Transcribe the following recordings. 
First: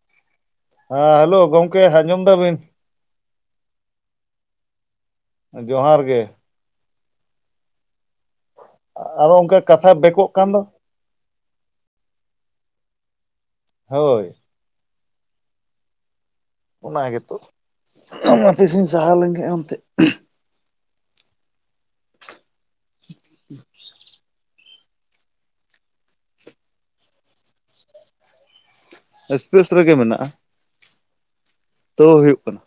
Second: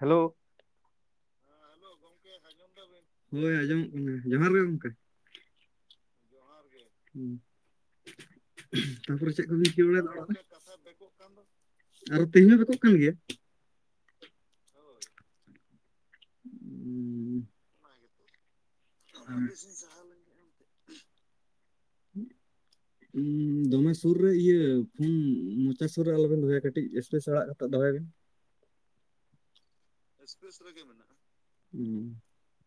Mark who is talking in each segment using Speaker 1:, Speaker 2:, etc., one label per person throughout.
Speaker 1: Hello.
Speaker 2: ᱦᱮᱸ hello ᱜᱚᱝᱠᱮ ᱟᱸᱡᱚᱢ ᱫᱟᱵᱤᱱ?
Speaker 1: ᱦᱳᱭ ᱟᱸᱚᱢᱚᱜ ᱠᱟᱱᱟ ᱡᱚᱦᱟᱨ ᱜᱮ ᱜᱚᱝᱠᱮ᱾
Speaker 2: ᱡᱚᱦᱟᱨ ᱜᱮ᱾
Speaker 1: [inaudible] ᱛᱟᱨᱯᱚᱨᱮ
Speaker 2: ᱟᱨᱚ
Speaker 1: ᱪᱮᱫ
Speaker 2: ᱚᱱᱠᱟ
Speaker 1: ᱠᱚᱵᱤᱱ ᱠᱟᱹᱢᱤ
Speaker 2: ᱠᱟᱛᱷᱟ
Speaker 1: ᱵᱟᱲᱟᱭᱫᱟ ᱚᱲᱟᱜ
Speaker 2: ᱵᱮᱠᱚᱜ
Speaker 1: ᱨᱮ?
Speaker 2: ᱠᱟᱱ ᱫᱚ
Speaker 1: ᱟᱨᱚ ᱛᱮᱦᱤᱧ ᱦᱚᱸ ᱮᱠᱳᱜ ᱠᱟᱱ ᱜᱮᱭᱟ?
Speaker 2: ᱦᱳᱭ᱾
Speaker 1: ᱦᱳᱭ᱾
Speaker 2: ᱚᱱᱟ ᱜᱮᱛᱚ ᱦᱟᱯᱤ ᱥᱤᱧ ᱥᱟᱦᱟᱣ ᱞᱮᱱᱠᱷᱟᱱ ᱚᱱᱛᱮ ᱾
Speaker 1: ᱦᱮᱸ᱾ ᱫᱚᱢᱮ ᱥᱩᱨ ᱨᱮ ᱤᱭᱟᱹ ᱯᱷᱩᱱ ᱢᱚᱪᱟ ᱥᱩᱨ ᱨᱮ ᱟᱞᱚᱵᱮᱱ ᱫᱚᱦᱚᱭᱟ ᱠᱟᱹᱴᱤᱡ ᱮᱥᱯᱮᱥ ᱟᱲᱟᱜ ᱠᱟᱛᱮ ᱫᱚᱦᱚᱭ ᱵᱤᱱ᱾
Speaker 2: ᱮᱥᱯᱮᱥ ᱨᱮᱜᱮ ᱢᱮᱱᱟᱜᱼᱟ᱾
Speaker 1: ᱮᱥᱯᱮᱥ ᱨᱮᱜᱮ ᱢᱮᱱᱟᱜᱼᱟ᱾
Speaker 2: ᱛᱟᱣ ᱦᱩᱭᱩᱜ ᱠᱟᱱᱟ᱾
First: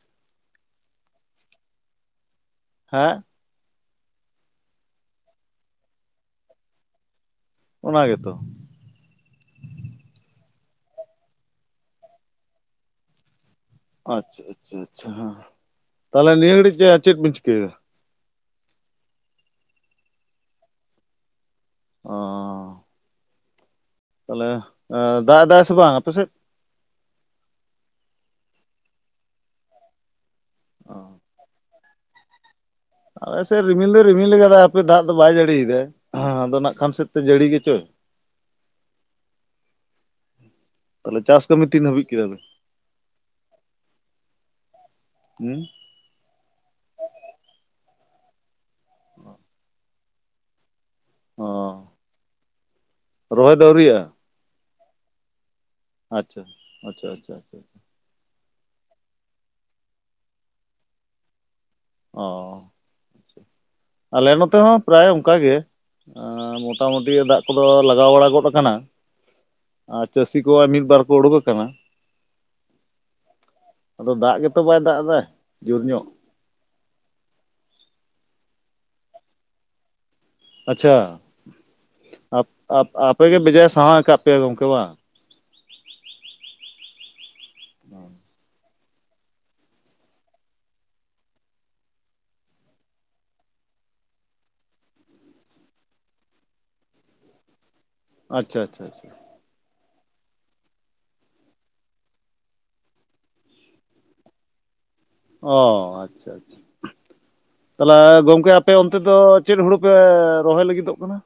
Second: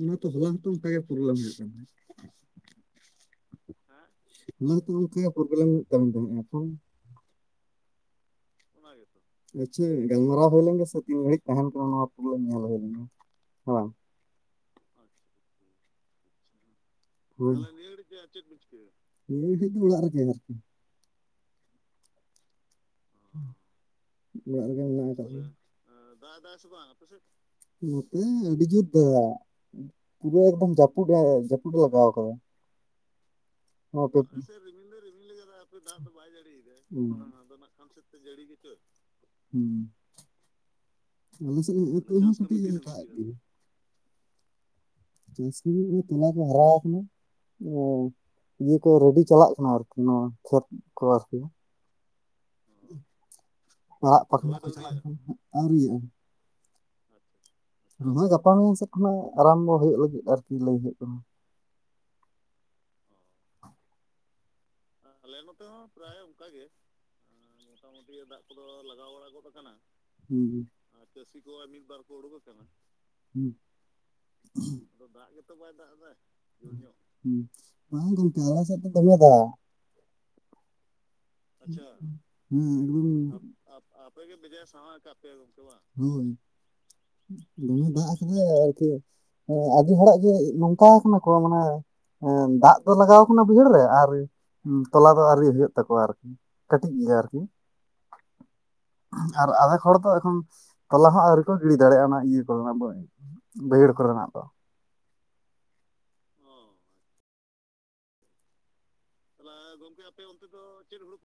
Speaker 1: ᱚᱱᱟ ᱛᱚ ᱦᱚᱞᱟ ᱦᱚᱸᱛᱚ ᱚᱱᱠᱟᱜᱮ ᱯᱨᱚᱵᱽᱞᱮᱢ ᱦᱩᱭᱩᱜ ᱠᱟᱱᱟ ᱛᱟᱦᱮᱸᱱᱟ᱾
Speaker 2: ᱦᱮᱸ
Speaker 1: ᱦᱚᱞᱟ ᱦᱚᱛᱚ ᱜᱚᱢᱠᱮ ᱯᱨᱚᱵᱞᱮᱢ ᱦᱩᱭᱩᱜ ᱠᱟᱱ ᱛᱟᱦᱮᱸᱜᱼᱟᱛᱚ?
Speaker 2: ᱚᱱᱟ ᱜᱮᱛᱚ᱾
Speaker 1: ᱟᱪᱪᱷᱟ ᱜᱟᱞᱢᱟᱨᱟᱣ ᱦᱩᱭ ᱞᱮᱱᱜᱮ ᱥᱮ ᱛᱤᱱ ᱜᱷᱟᱹᱲᱤᱡ ᱛᱟᱦᱮᱸᱱ ᱠᱟᱱᱟ ᱱᱚᱣᱟ ᱯᱨᱚᱵᱞᱮᱢ ᱧᱮᱞ ᱦᱩᱭ ᱞᱮᱱᱜᱮ᱾ ᱦᱚᱸ᱾
Speaker 2: ᱟᱪᱪᱷᱟ ᱟᱪᱪᱷᱟ ᱟᱪᱪᱷᱟ ᱦᱮᱸ ᱛᱟᱦᱚᱞᱮ ᱱᱤᱭᱟᱹ ᱜᱷᱟᱹᱲᱤᱡ ᱪᱮᱫ ᱵᱤᱱ
Speaker 1: ᱦᱳᱭ
Speaker 2: ᱪᱤᱠᱟᱹᱭᱮᱫᱟ
Speaker 1: ᱱᱤᱭᱮ ᱜᱷᱟᱹᱨᱤᱡ ᱫᱚ ᱚᱲᱟᱜ ᱨᱮ ᱜᱮ ᱟᱨᱠᱤ᱾
Speaker 2: ᱚ᱾ ᱛᱟᱦᱚᱞᱮ
Speaker 1: ᱚᱲᱟᱜ ᱨᱮᱜᱮ ᱢᱮᱱᱟᱜᱼᱟ ᱠᱟᱜ
Speaker 2: ᱫᱟᱜ
Speaker 1: ᱞᱤᱧᱟ᱾
Speaker 2: ᱮᱫᱟᱭ ᱥᱮ ᱵᱟᱝ ᱟᱯᱮ ᱥᱮᱫ
Speaker 1: ᱱᱚᱛᱮ ᱟᱹᱰᱤ ᱡᱳᱨ ᱫᱟᱜ᱾ ᱯᱩᱨᱟᱹ ᱮᱠᱫᱚᱢ ᱡᱟᱹᱯᱩᱫ ᱮ ᱡᱟᱹᱯᱩᱫ ᱮ ᱞᱟᱜᱟᱣ ᱠᱟᱫᱟ᱾
Speaker 2: ᱟᱞᱮᱥᱮᱫ ᱨᱤᱢᱤᱞ ᱫᱚᱭ
Speaker 1: ᱱᱚᱣᱟ ᱯᱮ
Speaker 2: ᱨᱤᱢᱤᱞ ᱠᱟᱫ ᱦᱟᱯᱮ ᱫᱟᱜ ᱫᱚ ᱵᱟᱭ ᱡᱟᱹᱲᱤᱭᱫᱟᱭ ᱟᱫᱚ ᱱᱟᱜ ᱠᱷᱟᱱ ᱥᱮᱫ ᱛᱮ ᱡᱟᱹᱲᱤ ᱜᱮᱪᱚᱭ᱾
Speaker 1: ᱦᱩᱸ᱾
Speaker 2: ᱛᱟᱦᱚᱞᱮ ᱪᱟᱥ
Speaker 1: ᱟᱯᱮ
Speaker 2: ᱠᱟᱹᱢᱤ ᱛᱤᱱ
Speaker 1: ᱥᱮᱫ
Speaker 2: ᱦᱟᱹᱵᱤᱡ ᱠᱮᱫᱟ
Speaker 1: [unintelligible]
Speaker 2: ᱵᱤᱱ
Speaker 1: ᱫᱟᱜ ᱮᱜ ᱜᱮᱭᱟᱭ᱾ ᱪᱟᱥ
Speaker 2: ᱦᱩᱸ
Speaker 1: ᱠᱟᱹᱢᱤ [inaudible] ᱛᱚᱞᱟ ᱠᱚ ᱦᱟᱨᱟ ᱠᱟᱱᱟ ᱚ ᱤᱭᱟᱹ ᱠᱚ ᱨᱮᱰᱤ ᱪᱟᱞᱟᱜ ᱠᱟᱱᱟ ᱟᱨᱠᱤ ᱱᱚᱣᱟ ᱠᱷᱮᱛ ᱠᱚ ᱟᱨᱠᱤ᱾
Speaker 2: ᱚ
Speaker 1: [inaudible]
Speaker 2: ᱨᱚᱦᱚᱭ ᱫᱚ ᱟᱹᱣᱨᱤᱭᱟᱜᱼᱟ?
Speaker 1: [unintelligible] ᱟᱹᱣᱨᱤᱭᱟᱜᱼᱟ᱾
Speaker 2: ᱟᱪᱪᱷᱟ ᱟᱪᱪᱷᱟ ᱟᱪᱪᱷᱟ ᱟᱪᱪᱷᱟ᱾
Speaker 1: ᱨᱚᱦᱚᱭ ᱜᱟᱯᱟ ᱢᱮᱭᱟᱝ ᱥᱮᱫ ᱠᱷᱚᱱᱟᱜ ᱟᱨᱟᱢᱵᱚ ᱦᱩᱭᱩᱜ ᱞᱟᱹᱜᱤᱫ ᱟᱨᱠᱤ ᱞᱟᱹᱭ ᱦᱩᱭᱩᱜ ᱠᱟᱱᱟ᱾
Speaker 2: ᱚᱸ ᱟᱞᱮ ᱱᱚᱛᱮ ᱦᱚᱸ ᱯᱨᱟᱭ ᱚᱱᱠᱟ
Speaker 1: ᱟᱞᱮ
Speaker 2: ᱜᱮ
Speaker 1: ᱱᱚᱛᱮ ᱦᱚᱸ ᱯᱨᱟᱭ ᱚᱱᱠᱟ ᱜᱮ
Speaker 2: ᱢᱚᱴᱟᱢᱩᱴᱤ ᱫᱟᱜ ᱠᱚᱫᱚ ᱞᱟᱜᱟᱣ
Speaker 1: ᱢᱚᱴᱟᱢᱩᱴᱤ
Speaker 2: ᱵᱟᱲᱟ
Speaker 1: ᱫᱟᱜ
Speaker 2: ᱜᱚᱫ
Speaker 1: ᱠᱚᱫᱚ
Speaker 2: ᱟᱠᱟᱱᱟ
Speaker 1: ᱞᱟᱜᱟᱣ ᱵᱟᱲᱟ ᱜᱚᱫ ᱟᱠᱟᱱᱟ
Speaker 2: ᱟᱨ ᱪᱟᱹᱥᱤ
Speaker 1: ᱦᱩᱸ
Speaker 2: ᱠᱚ ᱢᱤᱫ ᱵᱟᱨ
Speaker 1: ᱟᱨ
Speaker 2: ᱠᱚ
Speaker 1: ᱪᱟᱹᱥᱤ
Speaker 2: ᱩᱰᱩᱠ ᱟᱠᱟᱱᱟ
Speaker 1: ᱠᱚᱣᱟᱜ ᱢᱤᱫ ᱵᱟᱨ ᱠᱚ ᱩᱰᱩᱠ ᱟᱠᱟᱱᱟ᱾ ᱦᱩᱸ
Speaker 2: ᱟᱫᱚ ᱫᱟᱜ ᱜᱮᱛᱚ ᱵᱟᱭ
Speaker 1: ᱟᱫᱚ
Speaker 2: ᱮᱫᱟ
Speaker 1: ᱫᱟᱜ ᱜᱮᱛᱚ ᱵᱟᱭ
Speaker 2: ᱡᱳᱨ
Speaker 1: ᱫᱟᱜ
Speaker 2: ᱧᱚᱜ
Speaker 1: ᱮᱫᱟ ᱵᱟᱝ ᱜᱚᱢᱠᱮ ᱟᱞᱮ ᱥᱮᱫ ᱫᱚ ᱫᱚᱢᱮ ᱫᱟᱜ
Speaker 2: ᱟᱪᱪᱷᱟ
Speaker 1: [unintelligible]
Speaker 2: ᱟᱯᱮ ᱜᱮ ᱵᱮᱡᱟᱭ ᱥᱟᱦᱟᱣ ᱟᱠᱟᱫ ᱯᱮᱭᱟ ᱜᱚᱢᱠᱮ ᱵᱟᱝ
Speaker 1: ᱦᱳᱭ ᱫᱚᱢᱮ ᱫᱟᱜ ᱟᱠᱟᱫᱟᱭ ᱟᱨᱠᱤ ᱮ ᱟᱹᱰᱤ ᱦᱚᱲᱟᱜ ᱜᱮ ᱱᱚᱝᱠᱟ ᱠᱟᱱᱟ ᱠᱚ ᱢᱟᱱᱮ ᱫᱟᱜ ᱫᱚ ᱞᱟᱜᱟᱣ ᱠᱟᱱᱟ ᱵᱟᱹᱭᱦᱟᱹᱲ ᱨᱮ ᱟᱨ ᱛᱚᱞᱟ ᱫᱚ ᱟᱹᱣᱨᱤ ᱦᱩᱭᱩᱜ ᱛᱟᱠᱚᱣᱟ ᱟᱨ ᱠᱟᱹᱴᱤᱡ ᱜᱮᱭᱟ ᱟᱨᱠᱤ
Speaker 2: ᱟᱪᱪᱷᱟ ᱟᱪᱪᱷᱟ ᱟᱪᱪᱷᱟ
Speaker 1: ᱟᱨ ᱟᱫᱮᱠ ᱦᱚᱲ ᱫᱚ ᱮᱠᱷᱚᱱ ᱛᱚᱞᱟ ᱦᱚᱸ ᱟᱹᱣᱨᱤ ᱠᱚ ᱜᱤᱲᱤ ᱫᱟᱲᱮᱭᱟᱜᱼᱟ ᱚᱱᱟ ᱤᱭᱟᱹ ᱠᱚᱨᱮ ᱵᱟᱹᱭᱦᱟᱹᱲ ᱠᱚᱨᱮᱱᱟᱜ ᱫᱚ
Speaker 2: ᱚᱸ, ᱛᱟᱦᱚᱞᱮ ᱜᱚᱝᱠᱮ ᱟ ᱟᱯᱮ ᱚᱱᱛᱮ ᱫᱚ ᱪᱮᱫ ᱦᱳᱲᱳ ᱯᱮ, ᱨᱚᱦᱚᱭ ᱞᱟᱹᱜᱤᱫᱚᱜ ᱠᱟᱱᱟ?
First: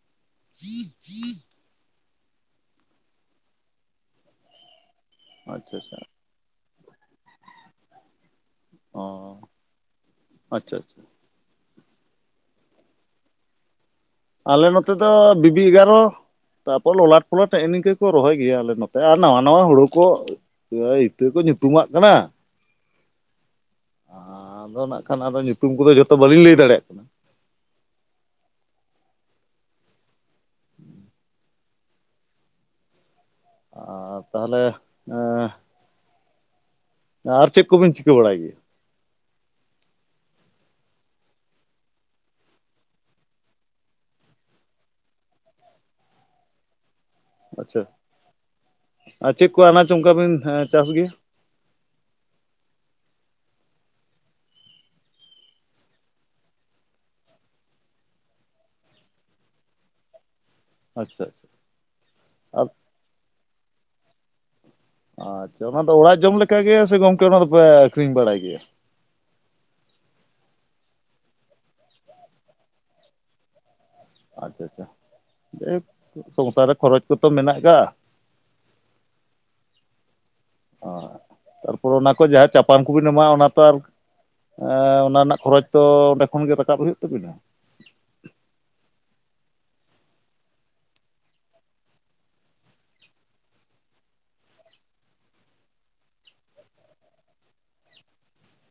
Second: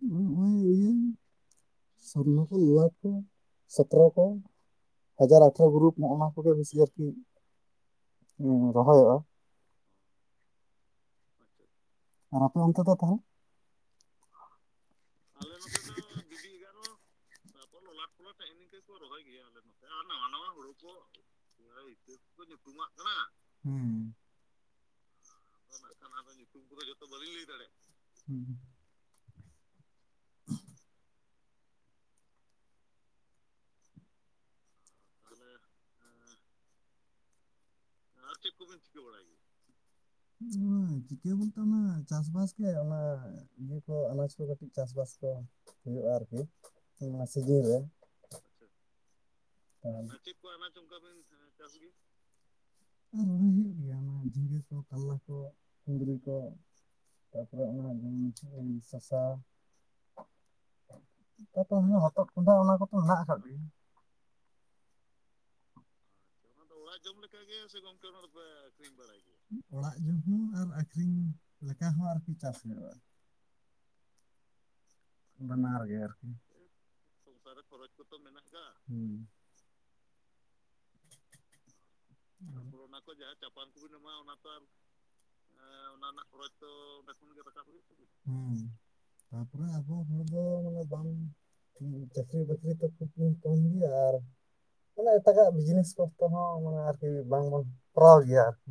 Speaker 1: [unintelligible] [inaudible] ᱥᱚᱨᱱᱚ ᱠᱚ ᱱᱚᱣᱟ ᱠᱚ, ᱥᱚᱛᱮᱨᱚ ᱠᱚ ᱦᱟᱡᱟᱨ ᱟᱴᱷᱨᱚ,
Speaker 2: ᱟᱪᱪᱷᱟ
Speaker 1: ᱜᱨᱩᱯ
Speaker 2: ᱟᱪᱪᱷᱟ
Speaker 1: ᱱᱚᱜᱼᱱᱟ ᱠᱚ᱾ ᱠᱚᱜᱮ ᱵᱮᱥᱤ ᱟᱨᱠᱤ
Speaker 2: ᱚ
Speaker 1: ᱨᱚᱦᱚᱭᱚᱜᱼᱟ᱾
Speaker 2: ᱟᱪᱪᱷᱟ ᱟᱪᱪᱷᱟ᱾
Speaker 1: ᱟᱨ ᱟᱯᱮ ᱚᱱᱛᱮ ᱫᱚ ᱛᱟᱦᱚᱞᱮ?
Speaker 2: ᱟᱞᱮ ᱱᱚᱛᱮ ᱫᱚ ᱵᱤᱵᱤ ᱮᱜᱟᱨᱚ᱾ ᱛᱟᱯᱚᱨ ᱞᱚᱞᱟᱴ ᱯᱚᱞᱟᱴ ᱱᱮᱜᱼᱮ ᱱᱤᱝᱟᱹ, ᱠᱚ ᱨᱚᱦᱚᱭ ᱜᱮᱭᱟ ᱟᱞᱮ ᱱᱚᱛᱮ, ᱟᱨ ᱱᱟᱣᱟ ᱱᱟᱣᱟ ᱦᱳᱲᱳ ᱠᱚ ᱤᱛᱟᱹ ᱠᱚ ᱧᱩᱛᱩᱢ᱾
Speaker 1: ᱤᱛᱟᱹ ᱠᱚ ᱧᱩᱛᱩᱢᱟᱜ ᱠᱟᱱᱟ, ᱦᱩ
Speaker 2: ᱟᱫᱚ ᱱᱟᱜ ᱠᱷᱟᱱ ᱟᱫᱚ ᱧᱩᱛᱩᱢ, ᱠᱚᱫᱚ ᱡᱚᱛᱚ
Speaker 1: ᱠᱟ
Speaker 2: ᱵᱟᱹᱞᱤᱧ ᱞᱟᱹᱭ
Speaker 1: ᱧᱩᱛᱩᱢ ᱠᱚ,
Speaker 2: ᱫᱟᱲᱮᱭᱟᱜ
Speaker 1: ᱡᱚᱛ
Speaker 2: ᱠᱟᱱᱟ
Speaker 1: ᱵᱟᱞᱤᱧ ᱞᱟᱹᱭ ᱫᱟᱲᱮ ᱠᱟᱱᱟ᱾
Speaker 2: ᱟᱨ ᱛᱟᱦᱚᱞᱮ, ᱮᱸ ᱟᱨ ᱪᱮᱫ ᱠᱚᱵᱤᱱ ᱪᱤᱠᱟᱹ ᱵᱟᱲᱟᱭ ᱜᱮᱭᱟ?
Speaker 1: ᱩᱢ ᱪᱤᱠᱟᱹ ᱵᱚᱞᱛᱮ ᱚᱱᱟ ᱪᱟᱥ ᱵᱟᱥ ᱜᱮ ᱚᱱᱟ᱾ ᱤᱭᱟᱹ ᱠᱚ ᱟᱱᱟᱪ ᱠᱚ ᱠᱟᱹᱴᱤᱡ ᱪᱟᱥ ᱵᱟᱥ ᱠᱚ ᱦᱩᱭᱩᱜᱼᱟ, ᱟᱨᱠᱤ ᱱᱚᱣᱟ ᱥᱤᱡᱤᱱ ᱨᱮ᱾
Speaker 2: ᱟᱪᱪᱷᱟ ᱟᱨ ᱪᱮᱫ ᱠᱚ ᱟᱱᱟᱪ ᱚᱱᱠᱟ ᱵᱤᱱ, ᱪᱟᱥ ᱜᱮᱭᱟ?
Speaker 1: ᱪᱟᱥ ᱜᱮ, ᱟᱨ ᱨᱚᱦᱚᱭ ᱦᱩᱭᱩᱜ ᱜᱮᱭᱟ ᱚᱱᱟ, ᱡᱷᱤᱸᱜᱟᱹ ᱠᱚ, ᱠᱟᱨᱞᱟ ᱠᱚ, ᱠᱩᱸᱫᱽᱨᱤ ᱠᱚ᱾ ᱛᱟᱨ ᱯᱚᱨᱮ ᱚᱱᱟ ᱥᱚᱥᱟ᱾
Speaker 2: ᱟᱪᱪᱷᱟ
Speaker 1: ᱦᱚᱛᱚᱛ ᱠᱚᱸᱰᱷᱟ ᱚᱱᱟ
Speaker 2: ᱟᱪᱪᱷᱟ
Speaker 1: ᱠᱚᱛᱚ, ᱢᱮᱱᱟᱜ ᱟᱠᱟᱫ ᱜᱮ᱾
Speaker 2: ᱟᱪᱪᱷᱟ ᱚᱱᱟ ᱫᱚ ᱚᱲᱟᱜ ᱡᱚᱢ ᱞᱮᱠ ᱜᱮ, ᱥᱮ ᱜᱚᱝᱠᱮ ᱚᱱᱟ ᱫᱚᱯᱮ ᱟᱹᱷᱨᱤᱧ ᱵᱟᱲᱟᱭ ᱜᱮᱭᱟ?
Speaker 1: ᱚᱲᱟᱜ ᱡᱚᱢ ᱦᱚᱸ, ᱟᱨ ᱟᱹᱠᱷᱨᱤᱧᱟ ᱞᱮᱠᱟ ᱦᱚᱸ, ᱟᱨᱠᱤ ᱪᱟᱥ ᱦᱩᱭᱩᱜᱼᱟ᱾
Speaker 2: ᱟᱪᱪᱷᱟ ᱟᱪᱪᱷᱟ, ᱡᱟᱭ
Speaker 1: ᱵᱟᱱᱟᱨ
Speaker 2: ᱦᱳᱠ
Speaker 1: ᱜᱮ
Speaker 2: ᱥᱚᱝᱥᱟᱨ ᱨᱮ, ᱠᱷᱚᱨᱚᱪ ᱠᱚᱛᱚ ᱢᱮᱱᱟᱜ ᱠᱟᱜᱼᱟ᱾
Speaker 1: ᱠᱚ ᱢᱮᱱᱟᱜ ᱠᱟᱜᱼᱟ, ᱦᱩ᱾
Speaker 2: ᱚ, ᱛᱟᱨ ᱯᱚᱨ ᱚᱱᱟ ᱠᱷᱚᱡ ᱡᱟᱦᱟᱸ ᱪᱟᱯᱟᱱ ᱠᱚᱵᱤᱱ ᱮᱢᱟᱜᱼᱟ, ᱚᱱᱟ ᱛᱚ ᱟᱨ ᱮᱸ ᱚᱱᱟ ᱨᱮᱱᱟᱜ ᱠᱷᱚᱨᱚᱪ ᱛᱚ, ᱚᱸᱰᱮ ᱠᱷᱚᱱ ᱜᱮ ᱨᱟᱠᱟᱵ ᱦᱩᱭᱩᱜ ᱛᱟᱵᱤᱱᱟ᱾
Speaker 1: ᱦᱮᱸ ᱛᱟᱨ ᱯᱚᱨᱮ ᱟᱵᱚ ᱦᱚᱲ ᱫᱚ, ᱵᱟᱝ ᱪᱟᱹᱠᱨᱤ ᱵᱟᱹᱠᱨᱤ ᱛᱚ, ᱠᱷᱩᱵ ᱠᱚᱢ ᱜᱮᱭᱟ᱾ ᱟᱨ ᱢᱟᱱᱮ ᱮᱴᱟᱜᱟᱜ ᱵᱤᱡᱽᱱᱮᱥ ᱠᱚᱛᱚ ᱦᱚᱸ, ᱢᱟᱱᱮ ᱟᱨᱠᱤ ᱵᱟᱝᱵᱚᱱ ᱠᱚᱨᱟᱣ ᱜᱮᱭᱟ ᱟᱨᱠᱤ᱾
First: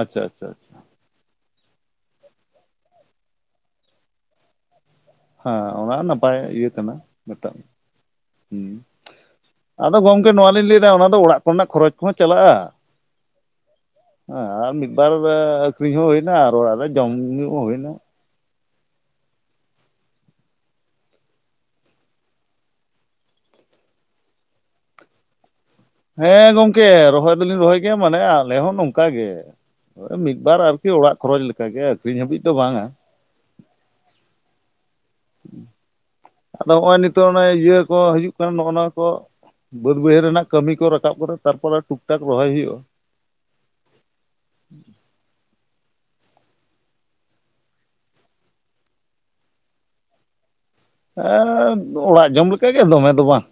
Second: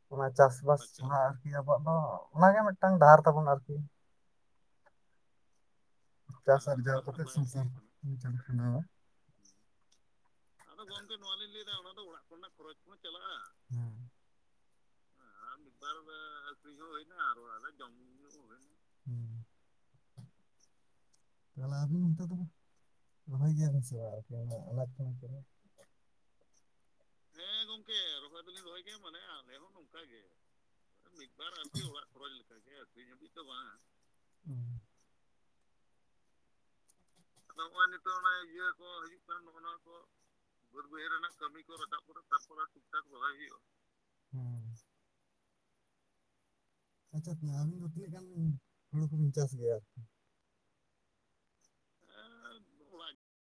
Speaker 2: ᱟᱪᱪᱷᱟ
Speaker 1: ᱚᱱᱟ
Speaker 2: ᱟᱪᱪᱷᱟ
Speaker 1: ᱪᱟᱥ
Speaker 2: ᱟᱪᱪᱷᱟ
Speaker 1: ᱵᱟᱥ ᱚᱱᱟ ᱟᱨᱠᱤ ᱟᱵᱚᱣᱟᱜ ᱫᱚ, ᱚᱱᱟᱜᱮ ᱢᱤᱫᱴᱟᱝ ᱰᱟᱦᱟᱨ ᱛᱟᱵᱚᱱ ᱟᱨᱠᱤ᱾
Speaker 2: ᱦᱮᱸ ᱚᱱᱟ ᱦᱚ ᱱᱟᱯᱟᱭ
Speaker 1: ᱪᱟᱥ
Speaker 2: ᱤᱭᱟᱹ ᱠᱟᱱᱟ,
Speaker 1: ᱟᱨᱡᱟᱣ ᱠᱟᱛᱮᱫ
Speaker 2: ᱢᱤᱫᱴᱟᱝ
Speaker 1: ᱥᱚᱝᱥᱟᱨ ᱪᱟᱞ
Speaker 2: ᱦᱩᱸ᱾
Speaker 1: ᱠᱷᱟᱸᱰᱟᱣᱟ
Speaker 2: ᱟᱫᱚ ᱜᱚᱝᱠᱮ ᱱᱚᱣᱟ ᱞᱤᱧ ᱞᱟᱹᱭᱮ ᱫᱟ ᱚᱱᱟ ᱫᱚ ᱚᱲᱟᱜ ᱠᱚᱨᱮᱱᱟᱜ ᱠᱷᱚᱨᱚᱪ ᱠᱚᱦᱚᱸ ᱪᱟᱞᱟᱜᱼᱟ᱾
Speaker 1: ᱪᱟᱞᱟᱜ-ᱟ ᱦᱮᱸ
Speaker 2: ᱦᱮᱸ ᱟᱨ ᱢᱤᱫ ᱵᱟᱨ ᱟᱠᱷᱨᱤᱧ ᱦᱚᱸ ᱦᱳᱭᱱᱟ ᱟᱨ ᱚᱲᱟᱜ ᱨᱮ ᱡᱚᱢ ᱧᱩ ᱦᱚᱸ ᱦᱳᱭᱱᱟ᱾
Speaker 1: [inaudible] [inaudible] ᱛᱟᱦᱚᱞᱮ ᱟᱹᱵᱤᱱ ᱱᱤᱛᱚᱜ ᱫᱚ ᱨᱚᱦᱚᱭ ᱜᱮᱭᱟ ᱵᱤᱱ ᱥᱮ ᱵᱟᱝ ᱟᱨᱠᱤ ᱚᱱᱟ ᱟᱱᱟᱪ ᱠᱚ?
Speaker 2: ᱦᱮᱸ ᱜᱚᱝᱠᱮ ᱨᱚ ᱨᱚᱦᱚᱭ ᱫᱚᱞᱤᱧ ᱨᱚᱦᱚᱭ ᱜᱮᱭᱟ ᱢᱟᱱᱮ ᱟᱞᱮ ᱦᱚᱸ ᱱᱚᱝᱠᱟ ᱜᱮ ᱢᱤᱫ ᱵᱟᱨ ᱟᱨᱠᱤ ᱚᱲᱟᱜ ᱠᱷᱚᱨᱚᱪ ᱞᱮᱠᱟ ᱜᱮ᱾
Speaker 1: ᱠᱷᱚᱨᱚᱪ ᱞᱮᱠᱟ ᱜᱮ ᱟᱠᱷᱨᱤᱧ ᱞᱟᱹᱜᱤᱫ ᱫᱚ ᱵᱟᱝ᱾
Speaker 2: ᱟᱫᱚ ᱱᱚᱜᱼᱚᱭ ᱱᱤᱛ ᱛᱚ ᱚᱱᱮ ᱤᱭᱟᱹ ᱠᱚ ᱦᱤᱡᱩᱜ ᱠᱟᱱᱟ ᱱᱚᱜᱼᱚ ᱱᱚᱣᱟ ᱠᱚ ᱵᱟᱹᱫᱽ ᱵᱟᱹᱭᱦᱟᱹᱲ ᱨᱮᱱᱟᱜ ᱠᱟᱹᱢᱤ ᱠᱚ ᱨᱟᱠᱟᱵ ᱠᱟᱱᱟ ᱛᱟᱨ ᱯᱚᱨᱮ ᱴᱩ -ᱴᱟᱠ ᱨᱚᱦᱚᱭ ᱦᱩᱭᱩᱜᱼᱟ᱾
Speaker 1: ᱨᱚᱦᱚᱭ ᱦᱩᱭᱩᱜᱼᱟ᱾ ᱦᱮᱸ ᱟᱪᱪᱷᱟ ᱟᱵᱤᱱ ᱫᱚ ᱛᱤᱱᱟᱹᱜ ᱜᱟᱱ ᱦᱩᱲᱩ ᱠᱚᱵᱤᱱ ᱪᱟᱥ ᱜᱮᱭᱟ?
Speaker 2: ᱮ ᱚᱲᱟᱜ ᱡᱚᱢ ᱞᱮᱠᱟ ᱜᱮ ᱫᱚᱢᱮ ᱫᱚ ᱵᱟᱝ᱾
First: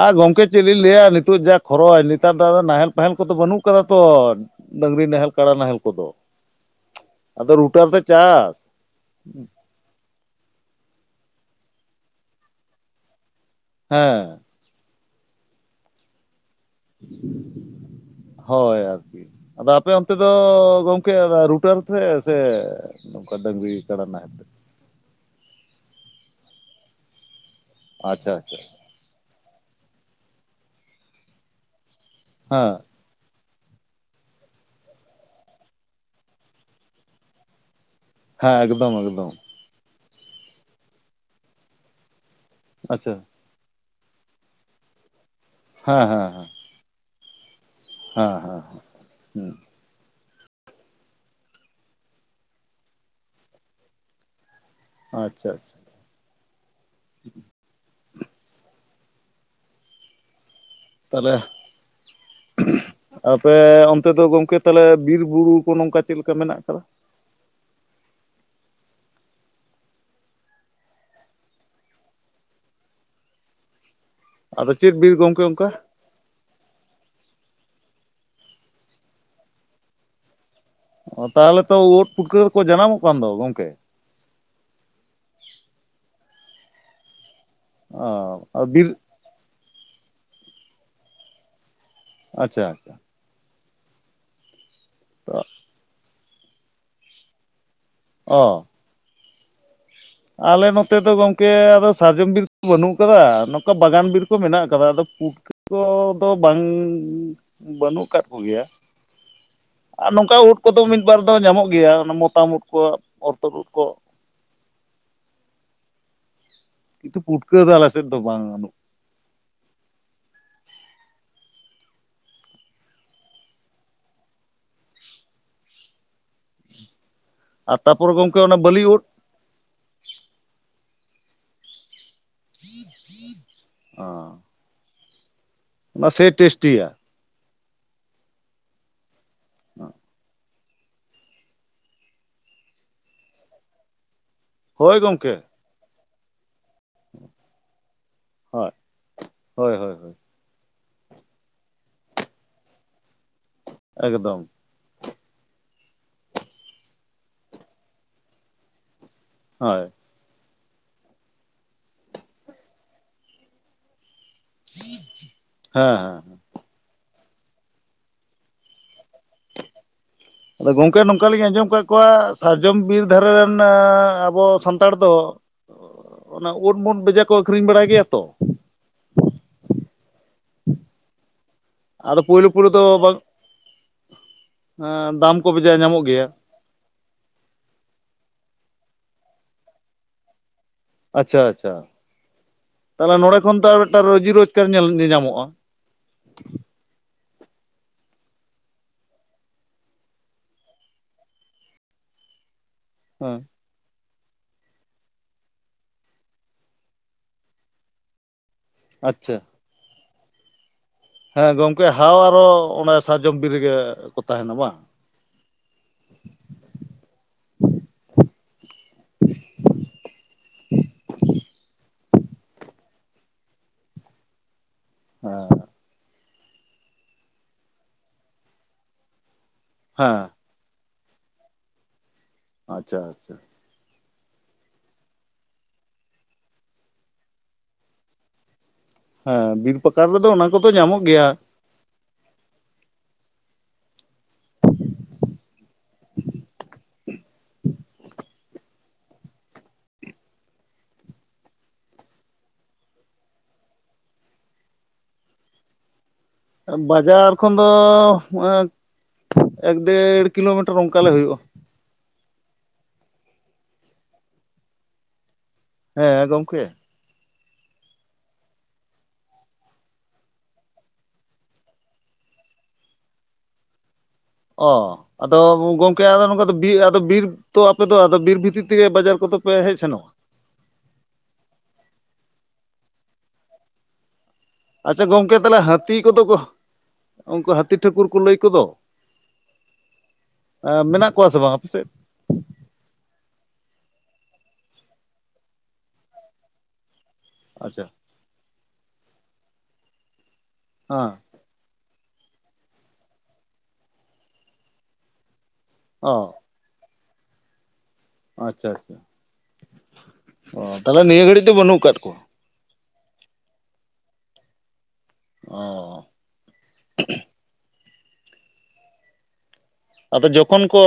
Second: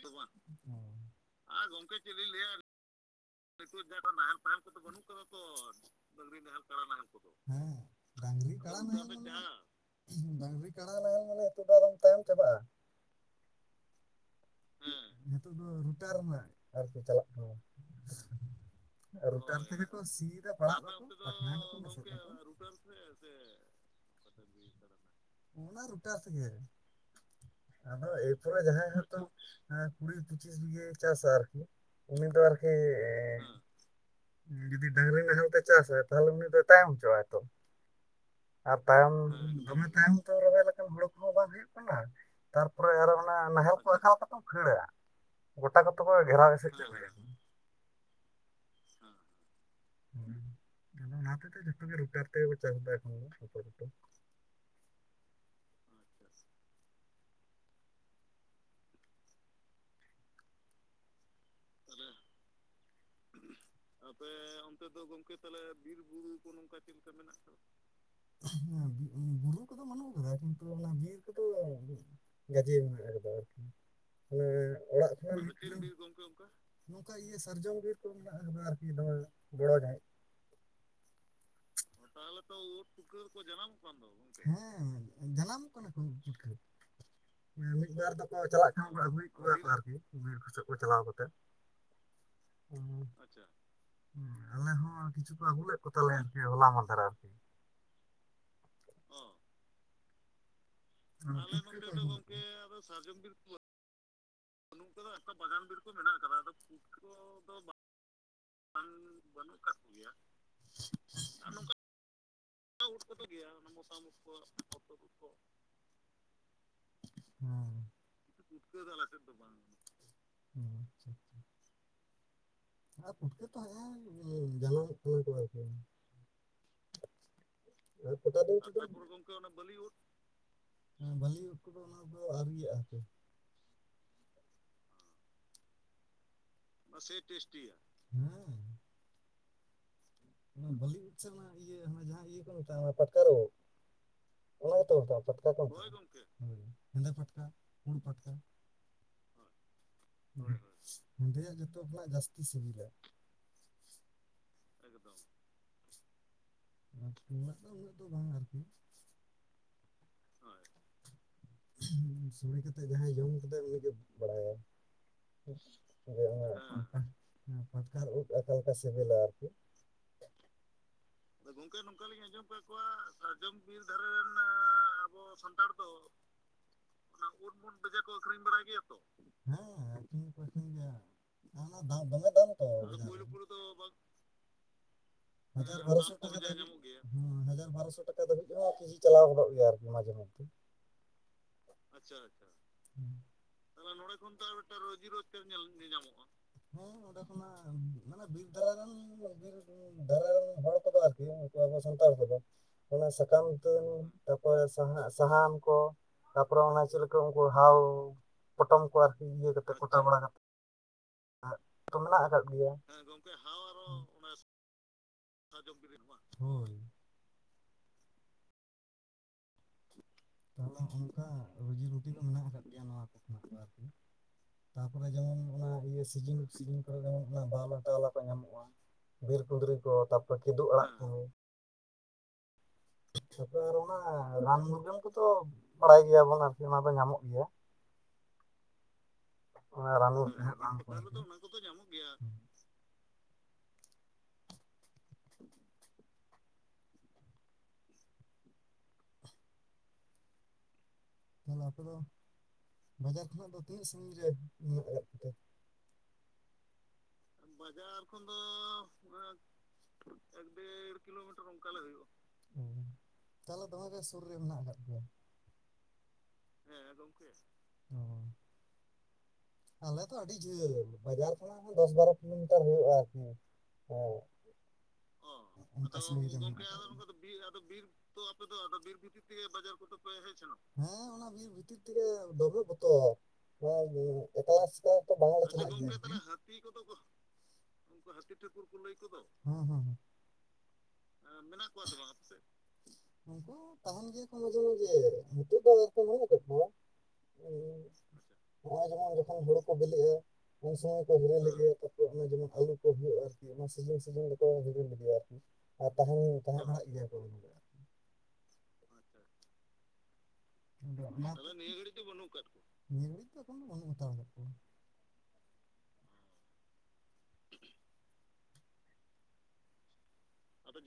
Speaker 2: ᱟᱨ ᱜᱚᱢᱠᱮ ᱪᱮᱫ ᱞᱤᱧ ᱞᱟᱹᱭᱟ ᱱᱤᱛᱚᱜ ᱡᱟ ᱠᱷᱚᱨᱚᱪ ᱱᱮᱛᱟᱨ ᱫᱚ ᱟᱫᱚ ᱱᱟᱦᱮᱞ ᱱᱟᱦᱮᱞ ᱠᱚᱫᱚ ᱵᱟᱹᱱᱩᱜ-
Speaker 1: ᱱᱤᱛᱚᱜ
Speaker 2: ᱠᱟᱫᱟ
Speaker 1: ᱡᱟ
Speaker 2: ᱛᱚ
Speaker 1: ᱱᱟᱦᱮᱞ ᱱᱟᱦᱮᱞ ᱠᱚᱫᱚ ᱵᱟᱹᱱᱩᱜ
Speaker 2: ᱰᱟᱹᱝᱨᱤ
Speaker 1: ᱠᱟᱫᱟ
Speaker 2: ᱱᱟᱦᱮᱞ
Speaker 1: ᱛᱚ
Speaker 2: ᱠᱟᱲᱟ ᱱᱟᱦᱮᱞ ᱠᱚᱫᱚ
Speaker 1: ᱰᱟᱹᱝᱨᱤ ᱱᱟᱦᱮᱞ ᱠᱟᱲᱟ ᱱᱟᱦᱮᱞ ᱠᱚᱫᱚ᱾
Speaker 2: ᱟᱫᱚ ᱨᱩᱴᱟᱨ ᱛᱮ ᱪᱟᱥ᱾
Speaker 1: ᱰᱟᱹᱝᱨᱤ ᱠᱟᱲᱟ ᱱᱟᱦᱮᱞ ᱢᱟᱱᱮ ᱱᱤᱛᱩᱜ ᱫᱚ ᱟᱨᱚᱢ ᱛᱟᱭᱚᱢ ᱪᱟᱵᱟᱜᱼᱟ᱾
Speaker 2: ᱦᱮᱸ
Speaker 1: ᱱᱤᱛᱚᱜ ᱫᱚ ᱨᱩᱴᱟᱨ ᱨᱮᱱᱟᱜ ᱟᱨᱠᱤ ᱪᱟᱞᱟᱜ ᱠᱟᱱᱟ᱾
Speaker 2: ᱦᱳᱭ
Speaker 1: ᱨᱩᱴᱟᱨ
Speaker 2: ᱟᱫᱚ
Speaker 1: ᱛᱮᱜᱮ
Speaker 2: ᱟᱯᱮ
Speaker 1: ᱠᱚ
Speaker 2: ᱚᱱᱛᱮ ᱫᱚ
Speaker 1: ᱥᱤᱭᱮᱫᱟ ᱯᱟᱲᱟᱜ ᱫᱟᱠᱚ
Speaker 2: ᱜᱚᱝᱠᱮ
Speaker 1: ᱯᱟᱴᱱᱟᱭ ᱫᱟᱠᱚ
Speaker 2: ᱨᱩᱴᱟᱨ ᱛᱮ
Speaker 1: ᱞᱚᱥᱚᱫ ᱫᱟᱠᱚ
Speaker 2: ᱥᱮ ᱱᱚᱝᱠᱟ ᱰᱟᱹᱝᱨᱤ? ᱠᱟᱲᱟ ᱱᱟᱦᱮᱞ
Speaker 1: ᱚᱱᱟ ᱨᱩᱴᱟ ᱛᱮᱜᱮ ᱟᱫᱚ
Speaker 2: ᱟᱪᱪᱷᱟ
Speaker 1: ᱮᱨᱯᱚᱨᱮ
Speaker 2: ᱟᱪᱪᱷᱟ
Speaker 1: ᱡᱟᱦᱟᱸᱭ ᱦᱚᱸᱛᱚ ᱦᱮᱸ ᱠᱩᱲᱤ ᱯᱩᱪᱤᱥ ᱵᱤᱜᱮ ᱪᱟᱥᱟ ᱟᱨᱠᱤ ᱩᱱᱤ ᱫᱚ
Speaker 2: ᱦᱮᱸ
Speaker 1: ᱟᱨᱠᱤ ᱡᱩᱫᱤ ᱰᱟᱝᱨᱤ ᱱᱟᱦᱮᱞ ᱛᱮ ᱪᱟᱥᱟ ᱛᱟᱦᱚᱞᱮ ᱩᱱᱤ ᱫᱚ ᱛᱟᱭᱚᱢ ᱦᱚᱪᱚᱣᱟᱭ ᱛᱚ
Speaker 2: ᱦᱮᱸ
Speaker 1: ᱟᱨ
Speaker 2: ᱮᱠᱫᱚᱢ
Speaker 1: ᱛᱟᱭᱚᱢ
Speaker 2: ᱮᱠᱫᱚᱢ
Speaker 1: ᱫᱚᱢᱮ ᱛᱟᱭᱚᱢ ᱛᱚ ᱨᱚᱦᱚᱭ ᱞᱮᱠᱟᱱ ᱦᱩᱲᱩ ᱠᱚᱦᱚᱸ ᱵᱟᱝ ᱦᱩᱭᱩᱜ ᱠᱟᱱᱟ ᱛᱟᱨᱯᱚᱨᱮ ᱟᱨᱚ
Speaker 2: ᱟᱪᱪᱷᱟ
Speaker 1: ᱚᱱᱟ ᱱᱟᱦᱮᱞ ᱠᱚ [unintelligible] ᱠᱷᱟᱹᱲᱟ ᱜᱚᱴᱟ ᱠᱚᱛᱚ
Speaker 2: ᱦᱮᱸ
Speaker 1: ᱠᱚ
Speaker 2: ᱦᱮᱸ
Speaker 1: ᱜᱷᱮᱨᱟᱣ ᱮᱥᱮᱜ ᱞᱮ ᱞᱟᱹᱭᱟ᱾
Speaker 2: ᱦᱮᱸ ᱦᱮᱸ᱾
Speaker 1: ᱦᱮᱸ ᱟᱫᱚ ᱚᱱᱟ ᱛᱮᱫᱚ ᱡᱚᱛᱚ ᱜᱮ ᱨᱩᱴᱟᱨ ᱛᱮᱜᱮᱠᱚ ᱪᱟᱥ ᱮᱫᱟ ᱮᱠᱷᱚᱱ [unintelligible]
Speaker 2: ᱟᱪᱪᱷᱟ ᱟᱪᱪᱷᱟ᱾ ᱛᱟᱞᱦᱮ
Speaker 1: ᱛᱟᱞᱮ
Speaker 2: ᱟᱯᱮ ᱚᱱᱛᱮ ᱫᱚ ᱜᱚᱝᱠᱮ ᱛᱟᱦᱚᱞᱮ ᱵᱤᱨ ᱵᱩᱨᱩ ᱠᱚ ᱱᱚᱝᱠᱟ ᱪᱮᱫᱞᱮᱠᱟ ᱢᱮᱱᱟᱜ ᱟᱠᱟᱫᱟ?
Speaker 1: ᱢᱮᱱᱟᱜ ᱠᱟᱫᱟ ᱦᱮ ᱵᱩᱨᱩ ᱠᱚᱫᱚ ᱵᱟᱹᱱᱩᱜ ᱠᱟᱫᱟ ᱠᱤᱱᱛᱩ ᱚᱱᱟ ᱵᱤᱨ ᱠᱚᱫᱚ- ᱜᱟᱹᱡᱮ ᱢᱮᱱᱟᱜ ᱟᱠᱟᱫᱟ ᱟᱨᱠᱤ ᱢᱟᱱᱮ
Speaker 2: ᱟᱫᱚ ᱪᱮᱫ
Speaker 1: ᱚᱲᱟᱜ
Speaker 2: ᱵᱤᱨ ᱜᱚᱝᱠᱮ ᱚᱱᱠᱟ
Speaker 1: ᱠᱷᱚᱱᱟᱜ [unintelligible] ᱱᱚᱝᱠᱟ ᱤᱭᱟᱹ ᱥᱟᱨᱡᱚᱢ ᱵᱤᱨ ᱠᱚ ᱢᱮᱱᱟᱜ ᱟᱠᱟᱫᱟ ᱟᱨᱠᱤ ᱱᱚᱣᱟ ᱵᱚᱲᱚ ᱡᱟᱦᱟᱸᱭ
Speaker 2: ᱚ ᱛᱟᱦᱚᱞᱮ ᱛᱚ ᱳᱴ ᱯᱷᱩᱠᱟᱹ ᱠᱚ ᱡᱟᱱᱟᱢᱚᱜ ᱠᱟᱱ ᱫᱚ ᱜᱚᱝᱠᱮ᱾
Speaker 1: ᱦᱮᱸ ᱡᱟᱱᱟᱢᱚᱜ ᱠᱟᱱᱟ ᱠᱚ ᱯᱩᱴᱠᱟᱹ᱾ ᱮᱸ ᱢᱤᱫ ᱵᱟᱨ ᱫᱚᱠᱚ
Speaker 2: ᱚ
Speaker 1: ᱪᱟᱞᱟᱜ ᱠᱟᱱᱟ
Speaker 2: ᱵᱤᱨ
Speaker 1: ᱠᱚ ᱟᱜᱩᱭ- ᱟᱹᱜᱩᱭᱟ ᱠᱩ ᱟᱨᱠᱤ ᱵᱤᱨ ᱠᱚ ᱥᱮᱫ ᱠᱚ ᱪᱟᱞᱟᱣ ᱠᱟᱛᱮ ᱾ ᱦᱩᱸ ᱟᱪᱪᱷᱟ᱾ ᱟᱞᱮ ᱦᱚᱸ ᱟᱨ ᱠᱤᱪᱷᱩ
Speaker 2: ᱛᱚ
Speaker 1: ᱠᱚ ᱟᱹᱜᱩ ᱞᱮᱫ ᱠᱚ ᱛᱟᱞᱮᱭᱟ ᱟᱨᱠᱤ ᱦᱚᱞᱟ ᱢᱟᱫᱷᱮᱨ ᱟᱨᱠᱤ ᱾
Speaker 2: ᱚ, ᱟᱞᱮ ᱱᱚᱛᱮ ᱫᱚ
Speaker 1: ᱟᱞᱮ
Speaker 2: ᱜᱚᱝᱠᱮ
Speaker 1: ᱱᱚᱛᱮ
Speaker 2: ᱟᱫᱚ
Speaker 1: ᱫᱚ
Speaker 2: ᱥᱟᱨᱡᱚᱢ
Speaker 1: ᱜᱚᱝᱠᱮ
Speaker 2: ᱵᱤᱨ ᱠᱚ
Speaker 1: ᱟᱫᱚ
Speaker 2: ᱵᱟᱹᱱᱩᱜ
Speaker 1: ᱥᱟᱨᱡᱚᱢ
Speaker 2: ᱟᱠᱟᱫᱟ,
Speaker 1: ᱵᱤᱨ
Speaker 2: ᱱᱚᱝᱠᱟ ᱵᱟᱜᱟᱱ ᱵᱤᱨ ᱠᱚ ᱠᱚ ᱢᱮᱱᱟᱜ ᱠᱟᱫᱟ, ᱟᱫᱚ ᱯᱩᱴᱠᱟᱹ ᱠᱚᱫᱚ ᱵᱟᱝ ᱵᱟᱹᱱᱩᱜ ᱠᱟᱫ ᱠᱚᱜᱮᱭᱟ ᱾ ᱟᱨ ᱱᱚᱝᱠᱟ ᱩᱴ ᱠᱚᱫᱚ ᱢᱤᱫ-ᱵᱟᱨ ᱫᱚ ᱧᱟᱢᱚᱜ ᱜᱮᱭᱟ ᱢᱚᱛᱟᱢ ᱩᱫᱽ ᱠᱚ ᱚᱨᱛᱚᱨ ᱩᱫᱽ ᱠᱚ᱾ ᱠᱤᱛᱩ ᱯᱴᱠᱟᱹ ᱫᱚ ᱟᱞᱮᱥᱮᱜ ᱫᱚ ᱵᱟᱝ
Speaker 1: ᱟᱞᱮ ᱥᱮᱫ ᱫᱚ ᱵᱟᱝ, [inaudible] ᱟᱨ ᱯᱩᱴᱠᱟᱹ ᱛᱚ ᱦᱮᱜᱼᱮ ᱡᱟᱱᱟᱢᱚᱜ ᱠᱟᱱᱟ ᱠᱚ ᱟᱨᱠᱤ ᱾
Speaker 2: ᱟᱨ ᱛᱟᱯᱚᱨᱮ
Speaker 1: [inaudible] ᱚᱱᱮ
Speaker 2: ᱜᱚᱝᱠᱮ
Speaker 1: ᱵᱟᱹᱞᱤ
Speaker 2: ᱚᱱᱟ ᱩᱫ
Speaker 1: ᱩᱴ ᱵᱚᱞᱤᱣᱩᱰ ᱠᱚᱫᱚ ᱚᱱᱟ ᱫᱚ ᱟᱹᱨᱤᱭᱟᱜᱼᱟ ᱟᱨᱠᱤ ᱾
Speaker 2: ᱚ ᱥᱮᱭ ᱴᱮᱥᱴᱤ,
Speaker 1: ᱥᱮ ᱴᱮᱥᱴᱤᱭᱟ ᱦᱩᱸ ᱾
Speaker 2: [unintelligible]
Speaker 1: ᱚᱱᱟ ᱵᱟᱹᱞᱤ ᱩᱪᱮ ᱚᱱᱟ ᱤᱭᱟᱹ ᱚᱱᱟ ᱡᱟᱦᱟᱸ ᱤᱭᱟᱹ ᱠᱚ ᱢᱮᱛᱟᱜᱼᱟ, ᱚᱱᱟ ᱯᱟᱴᱠᱟᱨ ᱳᱰ ᱚᱱᱟ ᱜᱮᱛᱚ
Speaker 2: ᱦᱳᱭ
Speaker 1: ᱠᱚ ᱢᱮᱛᱟᱜ-ᱟ
Speaker 2: ᱜᱚᱝᱠᱮ
Speaker 1: ᱯᱟᱴᱠᱟ ᱠᱚ ᱦᱳᱭ ᱜᱚᱢᱠᱮ ᱦᱮᱸᱫᱮ ᱯᱟᱴᱠᱟ ᱯᱩᱲ ᱯᱟᱴᱠᱟ ᱾
Speaker 2: ᱦᱳᱭ ᱦᱳᱭ ᱦᱳᱭ,
Speaker 1: ᱦᱳᱭ ᱦᱳᱭ ᱦᱮᱸᱫᱮᱭᱟᱜ ᱡᱚᱛᱚ ᱠᱷᱚᱡ ᱡᱟᱹᱥᱛᱤ ᱥᱤᱵᱤᱞᱟ ᱾
Speaker 2: ᱮᱠᱫᱚᱢ,
Speaker 1: ᱮᱠᱫᱚᱢ, ᱛᱩᱢᱟᱜ ᱫᱚ ᱩᱱᱟᱹᱜ ᱫᱚ ᱵᱟᱝ ᱟᱨᱠᱤ ᱾
Speaker 2: ᱦᱳᱭ,
Speaker 1: ᱦᱳᱭ ᱥᱳᱲᱮ ᱠᱟᱛᱮᱜ ᱡᱟᱦᱟᱸᱭ ᱡᱚᱢ ᱠᱟᱫᱟᱭ ᱩᱱᱤᱜᱮ ᱵᱟᱲᱟᱭᱟ ᱾
Speaker 2: [inaudible] ᱦᱮᱸ ᱦᱮᱸ
Speaker 1: [inaudible] ᱯᱟᱴᱠᱟᱨ ᱩᱫᱽ ᱚᱞᱮᱠᱟ ᱥᱤᱵᱤᱞᱟ ᱟᱨᱠᱤ ᱾
Speaker 2: ᱟᱫᱚ ᱜᱚᱝᱠᱮ ᱱᱚᱝᱠᱟ ᱞᱤᱧ
Speaker 1: ᱟᱫᱚ
Speaker 2: ᱟᱸᱡᱚᱢ
Speaker 1: ᱜᱚᱝᱠᱮ
Speaker 2: ᱟᱠᱟᱫ ᱠᱚᱣᱟ
Speaker 1: ᱱᱚᱝᱠᱟᱞᱤᱧ ᱟᱸᱡᱚᱢ ᱠᱟᱜ
Speaker 2: ᱥᱟᱨᱡᱚᱢ
Speaker 1: ᱠᱚᱣᱟ,
Speaker 2: ᱵᱤᱨ ᱫᱷᱟᱨᱮ ᱨᱮᱱ
Speaker 1: ᱥᱟᱨᱡᱚᱢ ᱵᱤᱨ ᱫᱷᱟᱨᱮ ᱨᱮᱱ
Speaker 2: ᱟᱵᱚ ᱥᱟᱱᱛᱟᱲ ᱫᱚ
Speaker 1: ᱟᱵᱚ ᱥᱟᱱᱛᱟᱲ ᱛᱟᱲ ᱫᱚ
Speaker 2: ᱚᱱᱟ ᱩᱴ ᱢᱚᱱ ᱵᱮᱡᱟ ᱠᱚ ᱟᱹᱠᱷᱨᱤᱧ ᱵᱟᱲᱟᱭ ᱜᱮᱭᱟ ᱛᱚ,
Speaker 1: ᱦᱮᱸ [unintelligible] ᱠᱤᱨᱤᱧ ᱜᱮᱭᱟ, ᱚᱱᱟ
Speaker 2: ᱟᱫᱚ
Speaker 1: ᱫᱚᱢᱮ
Speaker 2: ᱯᱳᱭᱞᱳ
Speaker 1: ᱫᱟᱢ ᱛᱚ
Speaker 2: ᱯᱳᱭᱞᱳ
Speaker 1: [unintelligible]
Speaker 2: ᱦᱮᱸ, ᱫᱟᱢ ᱠᱚ ᱵᱮᱡᱟ
Speaker 1: ᱦᱟᱡᱟᱨ
Speaker 2: ᱧᱟᱢᱚᱜ
Speaker 1: ᱵᱟᱨᱳᱥᱚ [unintelligible]
Speaker 2: ᱜᱮᱭᱟ
Speaker 1: ᱵᱮᱡᱟᱭ ᱧᱟᱢᱚᱜ ᱜᱮᱭᱟ ᱾ ᱦᱮᱸ, ᱦᱟᱡᱟᱨ ᱵᱟᱨᱚᱥᱚ ᱴᱟᱠᱟ ᱫᱷᱟᱹᱵᱤᱡ ᱫᱚ ᱦᱟᱸᱜ ᱠᱮᱡᱤ ᱪᱟᱞᱟᱣ ᱜᱚᱫᱚᱜ ᱜᱮᱭᱟ, ᱟᱨᱠᱤ ᱢᱟᱡᱷᱮ ᱢᱚᱫᱽᱫᱷᱮ ᱾
Speaker 2: ᱟᱪᱪᱷᱟ ᱟᱪᱪᱷᱟ, ᱛᱟᱦᱚᱞᱮ
Speaker 1: ᱦᱮᱸ
Speaker 2: ᱱᱚᱲᱮ ᱠᱷᱚᱱ ᱛᱚ ᱟᱨ ᱢᱤᱫᱴᱟᱝ ᱨᱩᱡᱤ ᱨᱳᱡᱽᱜᱟᱨ ᱧᱮᱞ ᱧᱮᱧᱟᱢᱚᱜᱼᱟ ᱾
Speaker 1: ᱧᱟᱢᱚᱜᱼᱟ ᱦᱮᱸ ᱱᱚᱸᱰᱮ ᱠᱷᱚᱱᱟᱜ ᱢᱟᱱᱮ ᱵᱤᱨ ᱫᱷᱟᱨᱮ [inaudible] ᱫᱷᱟᱨᱮ ᱨᱮᱱ ᱦᱚᱲ ᱠᱚᱫᱚ ᱟᱨᱠᱤ ᱩᱱᱠᱩ ᱟᱵᱚ ᱥᱟᱱᱛᱟᱲ ᱠᱚᱫᱚ ᱾
Speaker 2: ᱦᱮᱸ
Speaker 1: ᱥᱟᱠᱟᱢ [unintelligible] ᱛᱟᱯᱚᱨᱮ ᱥᱟᱦᱟᱜ ᱥᱟᱦᱟᱱ ᱠᱚ, ᱛᱟᱯᱚᱨᱮ ᱚᱱᱟ ᱪᱮᱫ ᱞᱮᱠᱟ ᱩᱱᱠᱩ ᱦᱟᱣ ᱯᱚᱴᱚᱢ ᱠᱚ ᱟᱨᱠᱤ
Speaker 2: ᱟᱪᱪᱷᱟ
Speaker 1: ᱤᱭᱟᱹ ᱠᱟᱛᱮᱜ ᱠᱚᱴᱟ ᱵᱟᱲᱟ ᱠᱟᱛᱮᱜ
Speaker 2: ᱦᱮᱸ ᱜᱚᱝᱠᱮ ᱦᱟᱣ ᱟᱨᱚ
Speaker 1: ᱜᱮᱭᱟ
Speaker 2: ᱚᱱᱟ ᱥᱟᱨᱡᱚᱢ ᱵᱤᱨ ᱨᱮᱜᱮ ᱠᱚ ᱛᱟᱦᱮᱱᱟ ᱵᱟᱝ?
Speaker 1: ᱥᱟᱨᱡᱚᱢ ᱵᱤᱨ ᱨᱮᱢᱟ, ᱦᱳᱭ, ᱛᱟᱦᱚᱞᱮ ᱚᱱᱠᱟ ᱨᱩᱡᱤ ᱨᱩᱴᱤ ᱠᱚ ᱢᱮᱱᱟᱜ ᱠᱟᱜ ᱜᱮᱭᱟ ᱱᱚᱣᱟ ᱠᱚ ᱠᱷᱚᱱᱟᱜ ᱫᱚ ᱟᱨᱠᱤ ᱾ ᱛᱟᱯᱚᱨᱮ ᱡᱮᱢᱚᱱ
Speaker 2: ᱦᱮᱸ
Speaker 1: ᱚᱱᱟ ᱤᱭᱟᱹ ᱥᱤᱡᱤᱱ ᱥᱤᱡᱤᱱ ᱵᱟᱣᱞᱟ ᱴᱟᱟᱣᱞᱟ ᱠᱚ ᱧᱟᱢᱚᱜᱼᱟ, ᱵᱤᱨ ᱠᱩᱸᱫᱽᱨᱤ ᱠᱚ
Speaker 2: ᱦᱮᱸ
Speaker 1: ᱛᱟᱯᱚᱨ ᱠᱤᱫᱩᱜ ᱟᱲᱟᱜ ᱠᱚ ᱾
Speaker 2: ᱟᱪᱪᱷᱟ ᱟᱪᱪᱷᱟ
Speaker 1: [unintelligible] ᱨᱟᱱ ᱢᱩᱨᱜᱟᱹᱱ ᱠᱚᱫᱚ ᱵᱟᱲᱟᱭ ᱜᱮᱭᱟ ᱵᱚᱱ ᱟᱨᱠᱤ ᱚᱱᱟ ᱫᱚ ᱧᱟᱢᱚᱜ ᱜᱮᱭᱟ ᱾ [inaudible]
Speaker 2: ᱦᱮᱸ ᱵᱤᱨ
Speaker 1: ᱦᱮ
Speaker 2: ᱯᱟᱠᱟᱲ ᱨᱮᱫᱚ ᱚᱱᱟ ᱠᱚᱫᱚ
Speaker 1: ᱜᱚᱝᱠᱮ
Speaker 2: ᱧᱟᱢᱚᱜ ᱜᱮᱭᱟ
Speaker 1: ᱚᱱᱟ ᱠᱚᱫᱚ ᱧᱟᱢᱚᱜ ᱜᱮᱭᱟ ᱾
Speaker 2: [inaudible]
Speaker 1: ᱛᱟᱦᱚᱞᱮ ᱟᱯᱮ ᱫᱚ ᱵᱟᱡᱟᱨ ᱠᱷᱚᱱᱟᱜ ᱫᱚ ᱛᱤᱱ ᱥᱟᱺᱜᱤᱧ ᱨᱮ ᱚᱞᱚᱜ ᱠᱚᱫᱚ?
Speaker 2: ᱵᱟᱡᱟᱨ ᱠᱷᱚᱱ ᱫᱚ
Speaker 1: ᱵᱟᱡᱟᱨ ᱠᱷᱚᱱ ᱫᱚ,
Speaker 2: ᱮᱠ ᱰᱮᱲ
Speaker 1: ᱮᱠ
Speaker 2: ᱠᱤᱞᱳᱢᱤᱴᱟᱨ
Speaker 1: ᱰᱮᱲ
Speaker 2: ᱚᱱᱠᱟ ᱞᱮ ᱦᱩᱭᱩᱜᱼᱟ
Speaker 1: ᱠᱤᱞᱳᱢᱤᱴᱟᱨ ᱚᱱ ᱠᱟᱞᱮ ᱦᱩᱭᱩᱜᱼᱟ ᱾ ᱩᱸᱛᱟᱦᱞᱮ ᱫᱚᱢᱮ ᱜᱮ ᱥᱩᱨ ᱨᱮ ᱢᱮᱱᱟᱜ ᱟᱠᱟᱫ ᱯᱮᱭᱟ?
Speaker 2: ᱦᱮᱸ ᱜᱚᱝᱠᱮ᱾
Speaker 1: ᱦᱮᱸ ᱜᱚᱝᱠᱮ, ᱚ᱾ ᱟᱞᱮ ᱛᱚ ᱟᱹᱰᱤ ᱡᱷᱟᱹᱞ ᱵᱟᱡᱟᱨ ᱠᱷᱚᱱᱟᱜ ᱦᱚᱸ ᱫᱚᱥ ᱵᱟᱨᱚ ᱠᱤᱞᱳᱢᱤᱴᱟᱨ ᱦᱳᱭᱳᱜᱼᱟ ᱟᱨᱠᱤ, ᱦᱮᱸ ᱾
Speaker 2: ᱚ, ᱟᱫᱚ ᱜᱚᱝᱠᱮ ᱟᱫᱚ ᱱᱚᱠᱟ ᱫᱚ ᱵᱤᱨ ᱟᱫᱚ ᱵᱤᱨ ᱛᱚ ᱟᱯᱮᱫᱚ ᱟᱫᱚ ᱵᱤᱨ ᱵᱷᱤᱛᱤᱨ ᱛᱮᱜᱮ ᱵᱟᱡᱟᱨ ᱠᱚᱫᱚ
Speaker 1: ᱛᱮᱜᱮ
Speaker 2: ᱯᱮ
Speaker 1: ᱵᱟᱡᱟᱨ
Speaker 2: ᱦᱮᱡ
Speaker 1: ᱠᱚᱫᱚ ᱯᱮ
Speaker 2: ᱥᱮᱱᱚᱜᱼᱟ
Speaker 1: ᱦᱮᱡ ᱥᱮᱱᱚᱜ? ᱦᱮᱸ ᱚᱱᱟ ᱵᱤᱨ ᱵᱷᱤᱛᱤᱨ ᱛᱮᱜᱮ ᱫᱚᱢᱮ ᱵᱚᱛᱚᱨ᱾ [unintelligible] ᱮᱠᱞᱟ [unintelligible]
Speaker 2: ᱟᱪᱪᱷᱟ
Speaker 1: ᱛᱚ
Speaker 2: ᱜᱚᱝᱠᱮ
Speaker 1: ᱵᱟᱞᱮ
Speaker 2: ᱛᱟᱦᱚᱞᱮ
Speaker 1: ᱪᱟᱞᱟᱜ ᱜᱮᱭᱟ ᱾ ᱟᱪᱪᱷᱟ ᱜᱚᱝᱠᱮ
Speaker 2: ᱦᱟᱹᱛᱤ
Speaker 1: ᱛᱟᱦᱞᱮ
Speaker 2: ᱠᱚᱫᱚ ᱠᱚ
Speaker 1: ᱦᱟᱹᱛᱤ ᱠᱚᱫᱚ ᱠᱚ
Speaker 2: ᱩᱱᱠᱩ ᱦᱟᱹᱛᱤ ᱴᱷᱟᱹᱠᱩᱨ
Speaker 1: ᱩᱱᱠᱩ
Speaker 2: ᱠᱚ
Speaker 1: ᱦᱟᱹᱛᱤ
Speaker 2: ᱞᱟᱹᱭ
Speaker 1: ᱴᱷᱟᱹᱠᱩᱨ ᱠᱚ ᱞᱟᱹᱭ ᱠᱚᱫᱚ? ᱦᱩᱸ ᱦᱩᱸ ᱦᱩᱸ᱾
Speaker 2: ᱮᱸ ᱢᱮᱱᱟᱜ ᱠᱚᱣᱟ ᱥᱮ ᱵᱟᱝ ᱟᱯᱮ ᱥᱮᱫ?
Speaker 1: ᱩᱱᱠᱩ ᱛᱟᱦᱮᱱ ᱜᱮᱭᱟ ᱠᱚ ᱢᱟᱡᱷᱮ ᱢᱟᱡᱷᱮ᱾ [unintelligible]
Speaker 2: ᱟᱪᱪᱷᱟ᱾
Speaker 1: ᱱᱚᱜᱼᱚᱭ ᱡᱮᱢᱚᱱ ᱡᱚᱠᱷᱚᱱ ᱦᱩᱲᱩ ᱠᱚ ᱵᱤᱞᱤᱜᱼᱟ ᱩᱱ ᱥᱚᱢᱚᱭ ᱠᱚ
Speaker 2: ᱦᱮᱸ
Speaker 1: ᱦᱤᱨᱟᱹᱭ ᱞᱮᱜᱮᱭᱟ ᱛᱚ᱾ ᱡᱮᱢᱚᱱ ᱟᱹᱞᱩ ᱠᱚ ᱦᱩᱭᱩᱜᱼᱟ ᱟᱨᱠᱤ ᱚᱱᱟ ᱥᱤᱡᱤᱱ ᱥᱤᱡᱤᱱ ᱫᱚᱠᱚ ᱦᱤᱨᱤᱞᱮᱜᱮᱭᱟ ᱟᱨᱠᱤ ᱟᱨ
Speaker 2: ᱚ
Speaker 1: ᱛᱟᱦᱮᱱ ᱛᱟᱦᱮᱱ ᱱᱟᱦᱟᱜ ᱜᱮᱭᱟ ᱠᱚ ᱩᱱᱜᱮ᱾
Speaker 2: ᱟᱪᱪᱷᱟ ᱟᱪᱪᱷᱟ᱾ ᱚᱻ ᱛᱟᱦᱚᱞᱮ ᱱᱤᱭᱟᱹ ᱜᱷᱟᱹᱲᱤᱡ ᱫᱚ ᱵᱟᱹᱱᱩᱜ ᱠᱟᱛ ᱠᱚᱣᱟ?
Speaker 1: ᱱᱤᱭᱟᱹ ᱜᱷᱟᱹᱲᱤᱡ ᱫᱚ ᱮᱠᱷᱚᱱᱚ ᱵᱟᱹᱱᱩᱜ ᱦᱟᱛᱟᱲ ᱠᱟᱜ ᱠᱚᱣᱟ᱾
Speaker 2: ᱚᱸ᱾ ᱟᱫᱚ ᱡᱟ ᱠᱷᱚᱱ ᱠᱚ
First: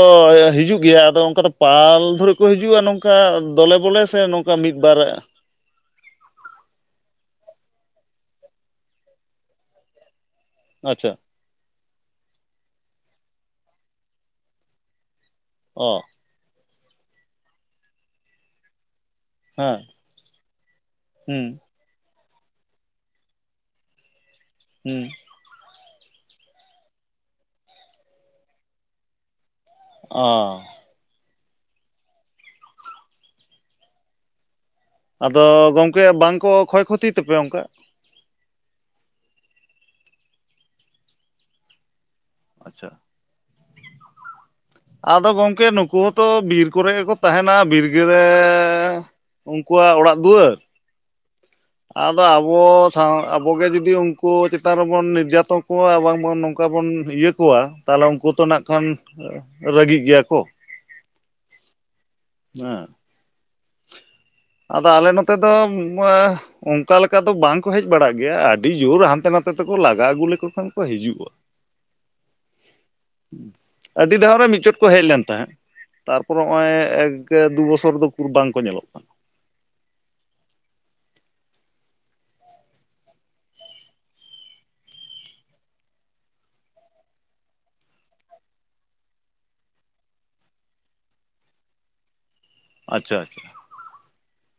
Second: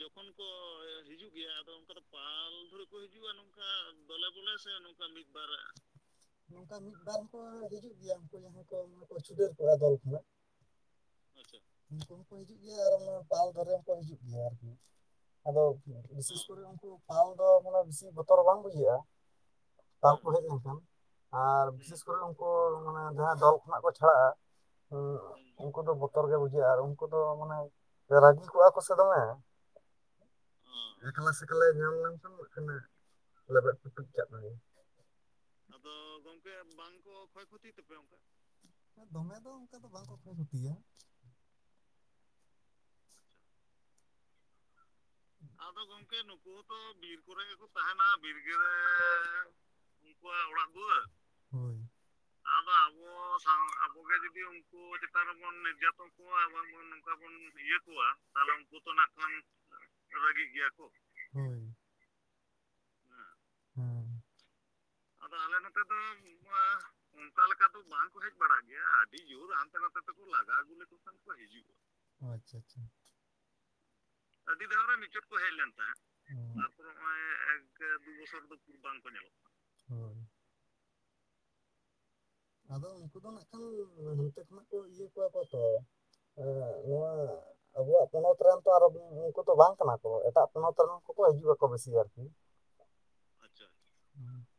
Speaker 2: ᱦᱤᱡᱩᱜ ᱜᱮᱭᱟ ᱟᱫᱚ ᱚᱱᱠᱟ ᱫᱚ ᱯᱟᱞ ᱫᱷᱚᱨᱤ ᱠᱚ ᱦᱤᱡᱩᱜᱼᱟ ᱱᱚᱝᱠᱟ ᱫᱚᱞᱮ ᱵᱚᱞᱮ ᱥᱮ ᱱᱚ
Speaker 1: [unintelligible] ᱥᱮ ᱱᱚᱝᱠᱟ ᱢᱤᱫ ᱵᱟᱨ? ᱱᱚᱝᱠᱟ ᱢᱤᱫᱵᱟᱨ ᱠᱚ ᱦᱤᱡᱩᱜ ᱜᱮᱭᱟ ᱩᱱᱠᱩ ᱡᱟᱦᱟᱸᱭ ᱠᱚ ᱪᱷᱩᱰᱟᱹᱨ ᱠᱚᱣᱟ ᱫᱚᱞ ᱠᱷᱚᱱᱟᱜ᱾
Speaker 2: ᱟᱪᱪᱷᱟ᱾
Speaker 1: ᱟᱪᱪᱷᱟ ᱩᱱᱠᱩ ᱦᱚᱸᱠᱚ ᱦᱤᱡᱩᱜ ᱜᱮᱭᱟ ᱟᱨ ᱚᱱᱟ ᱯᱟᱞ ᱫᱷᱟᱨᱮ ᱦᱚᱸᱠᱚ ᱦᱤᱡᱩᱜ ᱜᱮᱭᱟ ᱟᱨᱠᱤ᱾ ᱟᱫᱚ
Speaker 2: ᱚ
Speaker 1: ᱵᱤᱥᱮᱥ ᱠᱚᱨᱮ ᱩᱱᱠᱩ ᱯᱟᱞ ᱫᱚ ᱢᱟᱱᱮ ᱵᱮᱥᱤ ᱵᱚᱛᱚᱨ ᱵᱟᱝ ᱵᱩᱡᱷᱟᱹᱜᱼᱟ᱾
Speaker 2: ᱦᱮᱸ
Speaker 1: ᱯᱟᱞ ᱠᱚ ᱦᱮᱡ ᱞᱮᱱᱠᱷᱟᱱ
Speaker 2: ᱦᱩᱸ
Speaker 1: ᱟᱨ ᱵᱤᱥᱮᱥ ᱩᱱᱠᱩ ᱢᱟᱱᱮ ᱡᱟᱦᱟᱸ ᱫᱚ ᱠᱷᱚᱱᱟᱜ ᱠᱚ ᱪᱷᱟᱲᱟᱜᱼᱟ
Speaker 2: ᱦᱩᱸ
Speaker 1: ᱩᱱᱠᱩ ᱫᱚ ᱵᱚᱛᱚᱨ ᱜᱮ ᱵᱩᱡᱷᱟᱹᱜᱼᱟ ᱩᱱᱠᱩ ᱫᱚ ᱢᱟᱱᱮ ᱨᱟᱹᱜᱤ ᱠᱚᱜᱼᱟ ᱠᱚᱥᱮ ᱫᱚᱢᱮ᱾
Speaker 2: ᱚ᱾
Speaker 1: ᱮᱠᱞᱟᱥᱮᱠᱞᱟ ᱧᱟᱢ ᱞᱮᱱᱠᱷᱟᱱ ᱵᱟᱠᱷᱟᱱᱮ ᱞᱮᱵᱮᱫ ᱯᱩᱴᱩᱡ ᱠᱟᱜ ᱢᱮᱜᱮ᱾
Speaker 2: ᱟᱫᱚ ᱜᱚᱢᱠᱮ ᱵᱟᱝᱠᱚ ᱠᱷᱚᱭ ᱠᱷᱚᱛᱤ ᱛᱟᱯᱮᱭᱟ ᱚᱱᱠᱟ?
Speaker 1: ᱫᱚᱢᱮ ᱫᱚ ᱚᱝᱠᱟ ᱫᱚ ᱵᱟᱝᱠᱚ ᱠᱷᱚᱭ ᱠᱷᱚᱛᱤᱭᱟ᱾
Speaker 2: ᱟᱪᱪᱷᱟ᱾ ᱟᱫᱚ ᱜᱚᱝᱠᱮ ᱱᱩᱠᱩ ᱦᱚᱸᱛᱚ ᱵᱤᱨ ᱠᱚᱨᱮ ᱜᱮᱠᱚ ᱛᱟᱦᱮᱱᱟ ᱵᱤᱨᱜᱮ ᱠᱚᱣᱟᱜ ᱚᱲᱟᱜ ᱫᱩᱣᱟᱹᱨ?
Speaker 1: ᱦᱳᱭ᱾
Speaker 2: ᱟᱫᱚ ᱟᱵᱚ ᱥᱟᱶ ᱟᱵᱚᱜᱮ ᱡᱩᱫᱤ ᱩᱱᱠᱩ ᱪᱮᱛᱟᱱ ᱨᱮᱵᱚᱱ ᱱᱤᱨᱡᱟᱛᱚ ᱠᱚᱣᱟ ᱵᱟᱝᱵᱚᱱ ᱱᱚᱝᱠᱟ ᱵᱚᱱ ᱤᱭᱟᱹ ᱠᱚᱣᱟ ᱛᱟᱦᱚᱞᱮ ᱩᱱᱠᱩ ᱛᱚ ᱱᱟᱜ ᱠᱷᱟᱱ ᱨᱟᱹᱜᱤᱜ ᱜᱮᱭᱟ ᱠᱚ᱾
Speaker 1: ᱨᱟᱹᱜᱤ ᱜᱮᱭᱟ ᱠᱚ, ᱦᱳᱭ᱾
Speaker 2: [unintelligible]
Speaker 1: ᱦᱮᱸ ᱟᱫᱚ ᱟᱞᱮ ᱱᱚᱛᱮ ᱫᱚ ᱢᱟ ᱚᱱᱠᱟ ᱞᱮᱠᱟ ᱫᱚ ᱵᱟᱝᱠᱚ ᱦᱮᱡ ᱵᱟᱲᱟᱜ ᱜᱮᱭᱟ ᱟᱹᱰᱤ ᱡᱚᱠᱷᱚᱱ ᱦᱟᱱᱛᱮ ᱱᱟᱛᱮ ᱛᱮᱠᱚ ᱞᱟᱜᱟ ᱟᱹᱜᱩ ᱞᱮᱠᱚ ᱠᱷᱟᱱ ᱠᱚ ᱦᱤᱡᱩᱜ-ᱟ ᱟᱪᱪᱷᱟ ᱟᱪᱪᱷᱟ
Speaker 2: [inaudible] ᱟᱹᱰᱤ ᱫᱷᱟᱣ ᱨᱮ ᱢᱤᱫᱪᱚᱴ ᱠᱚ ᱦᱮᱡ ᱞᱮᱱ ᱛᱟᱦᱮᱸᱜ ᱛᱟᱨᱯᱚᱨᱮ
Speaker 1: ᱦᱮᱸ
Speaker 2: ᱦᱚᱜ-ᱚᱭ ᱮᱠ ᱫᱩ ᱵᱚᱥᱚᱨ ᱫᱚ ᱩᱠᱩᱨ ᱵᱟᱝᱠᱚ ᱧᱮᱞᱚᱜ
Speaker 1: ᱵᱟᱝ
Speaker 2: ᱠᱟᱱᱟ
Speaker 1: ᱠᱚ ᱧᱮᱞᱚᱜ ᱦᱳᱭ ᱟᱫᱚ ᱩᱱᱠᱩ ᱫᱚ ᱱᱟᱜ ᱠᱷᱟᱱ ᱱᱚᱱᱛᱮ ᱠᱷᱚᱱᱟᱜ ᱠᱚ ᱤᱭᱟᱹ ᱠᱚᱣᱟ ᱠᱚ ᱛᱚ ᱮᱜ ᱸ ᱱᱚᱣᱟ ᱟᱵᱩᱣᱟᱜ ᱯᱚᱱᱚᱛ ᱨᱮᱦᱚᱸ ᱛᱚ ᱟᱨᱚ ᱵᱤᱨ ᱩᱱᱠᱩ ᱛᱚ ᱵᱟᱝ ᱠᱟᱱᱟ ᱠᱚ ᱮᱴᱟᱜ ᱯᱚᱱᱚᱛ ᱨᱮᱱ ᱠᱚᱠᱚ ᱦᱤᱡᱩᱜ-ᱟ ᱠᱚ ᱵᱮᱥᱤ ᱟᱨᱠᱤ
Speaker 2: ᱟᱪᱪᱷᱟ ᱟᱪᱪᱷᱟ
Speaker 1: [inaudible]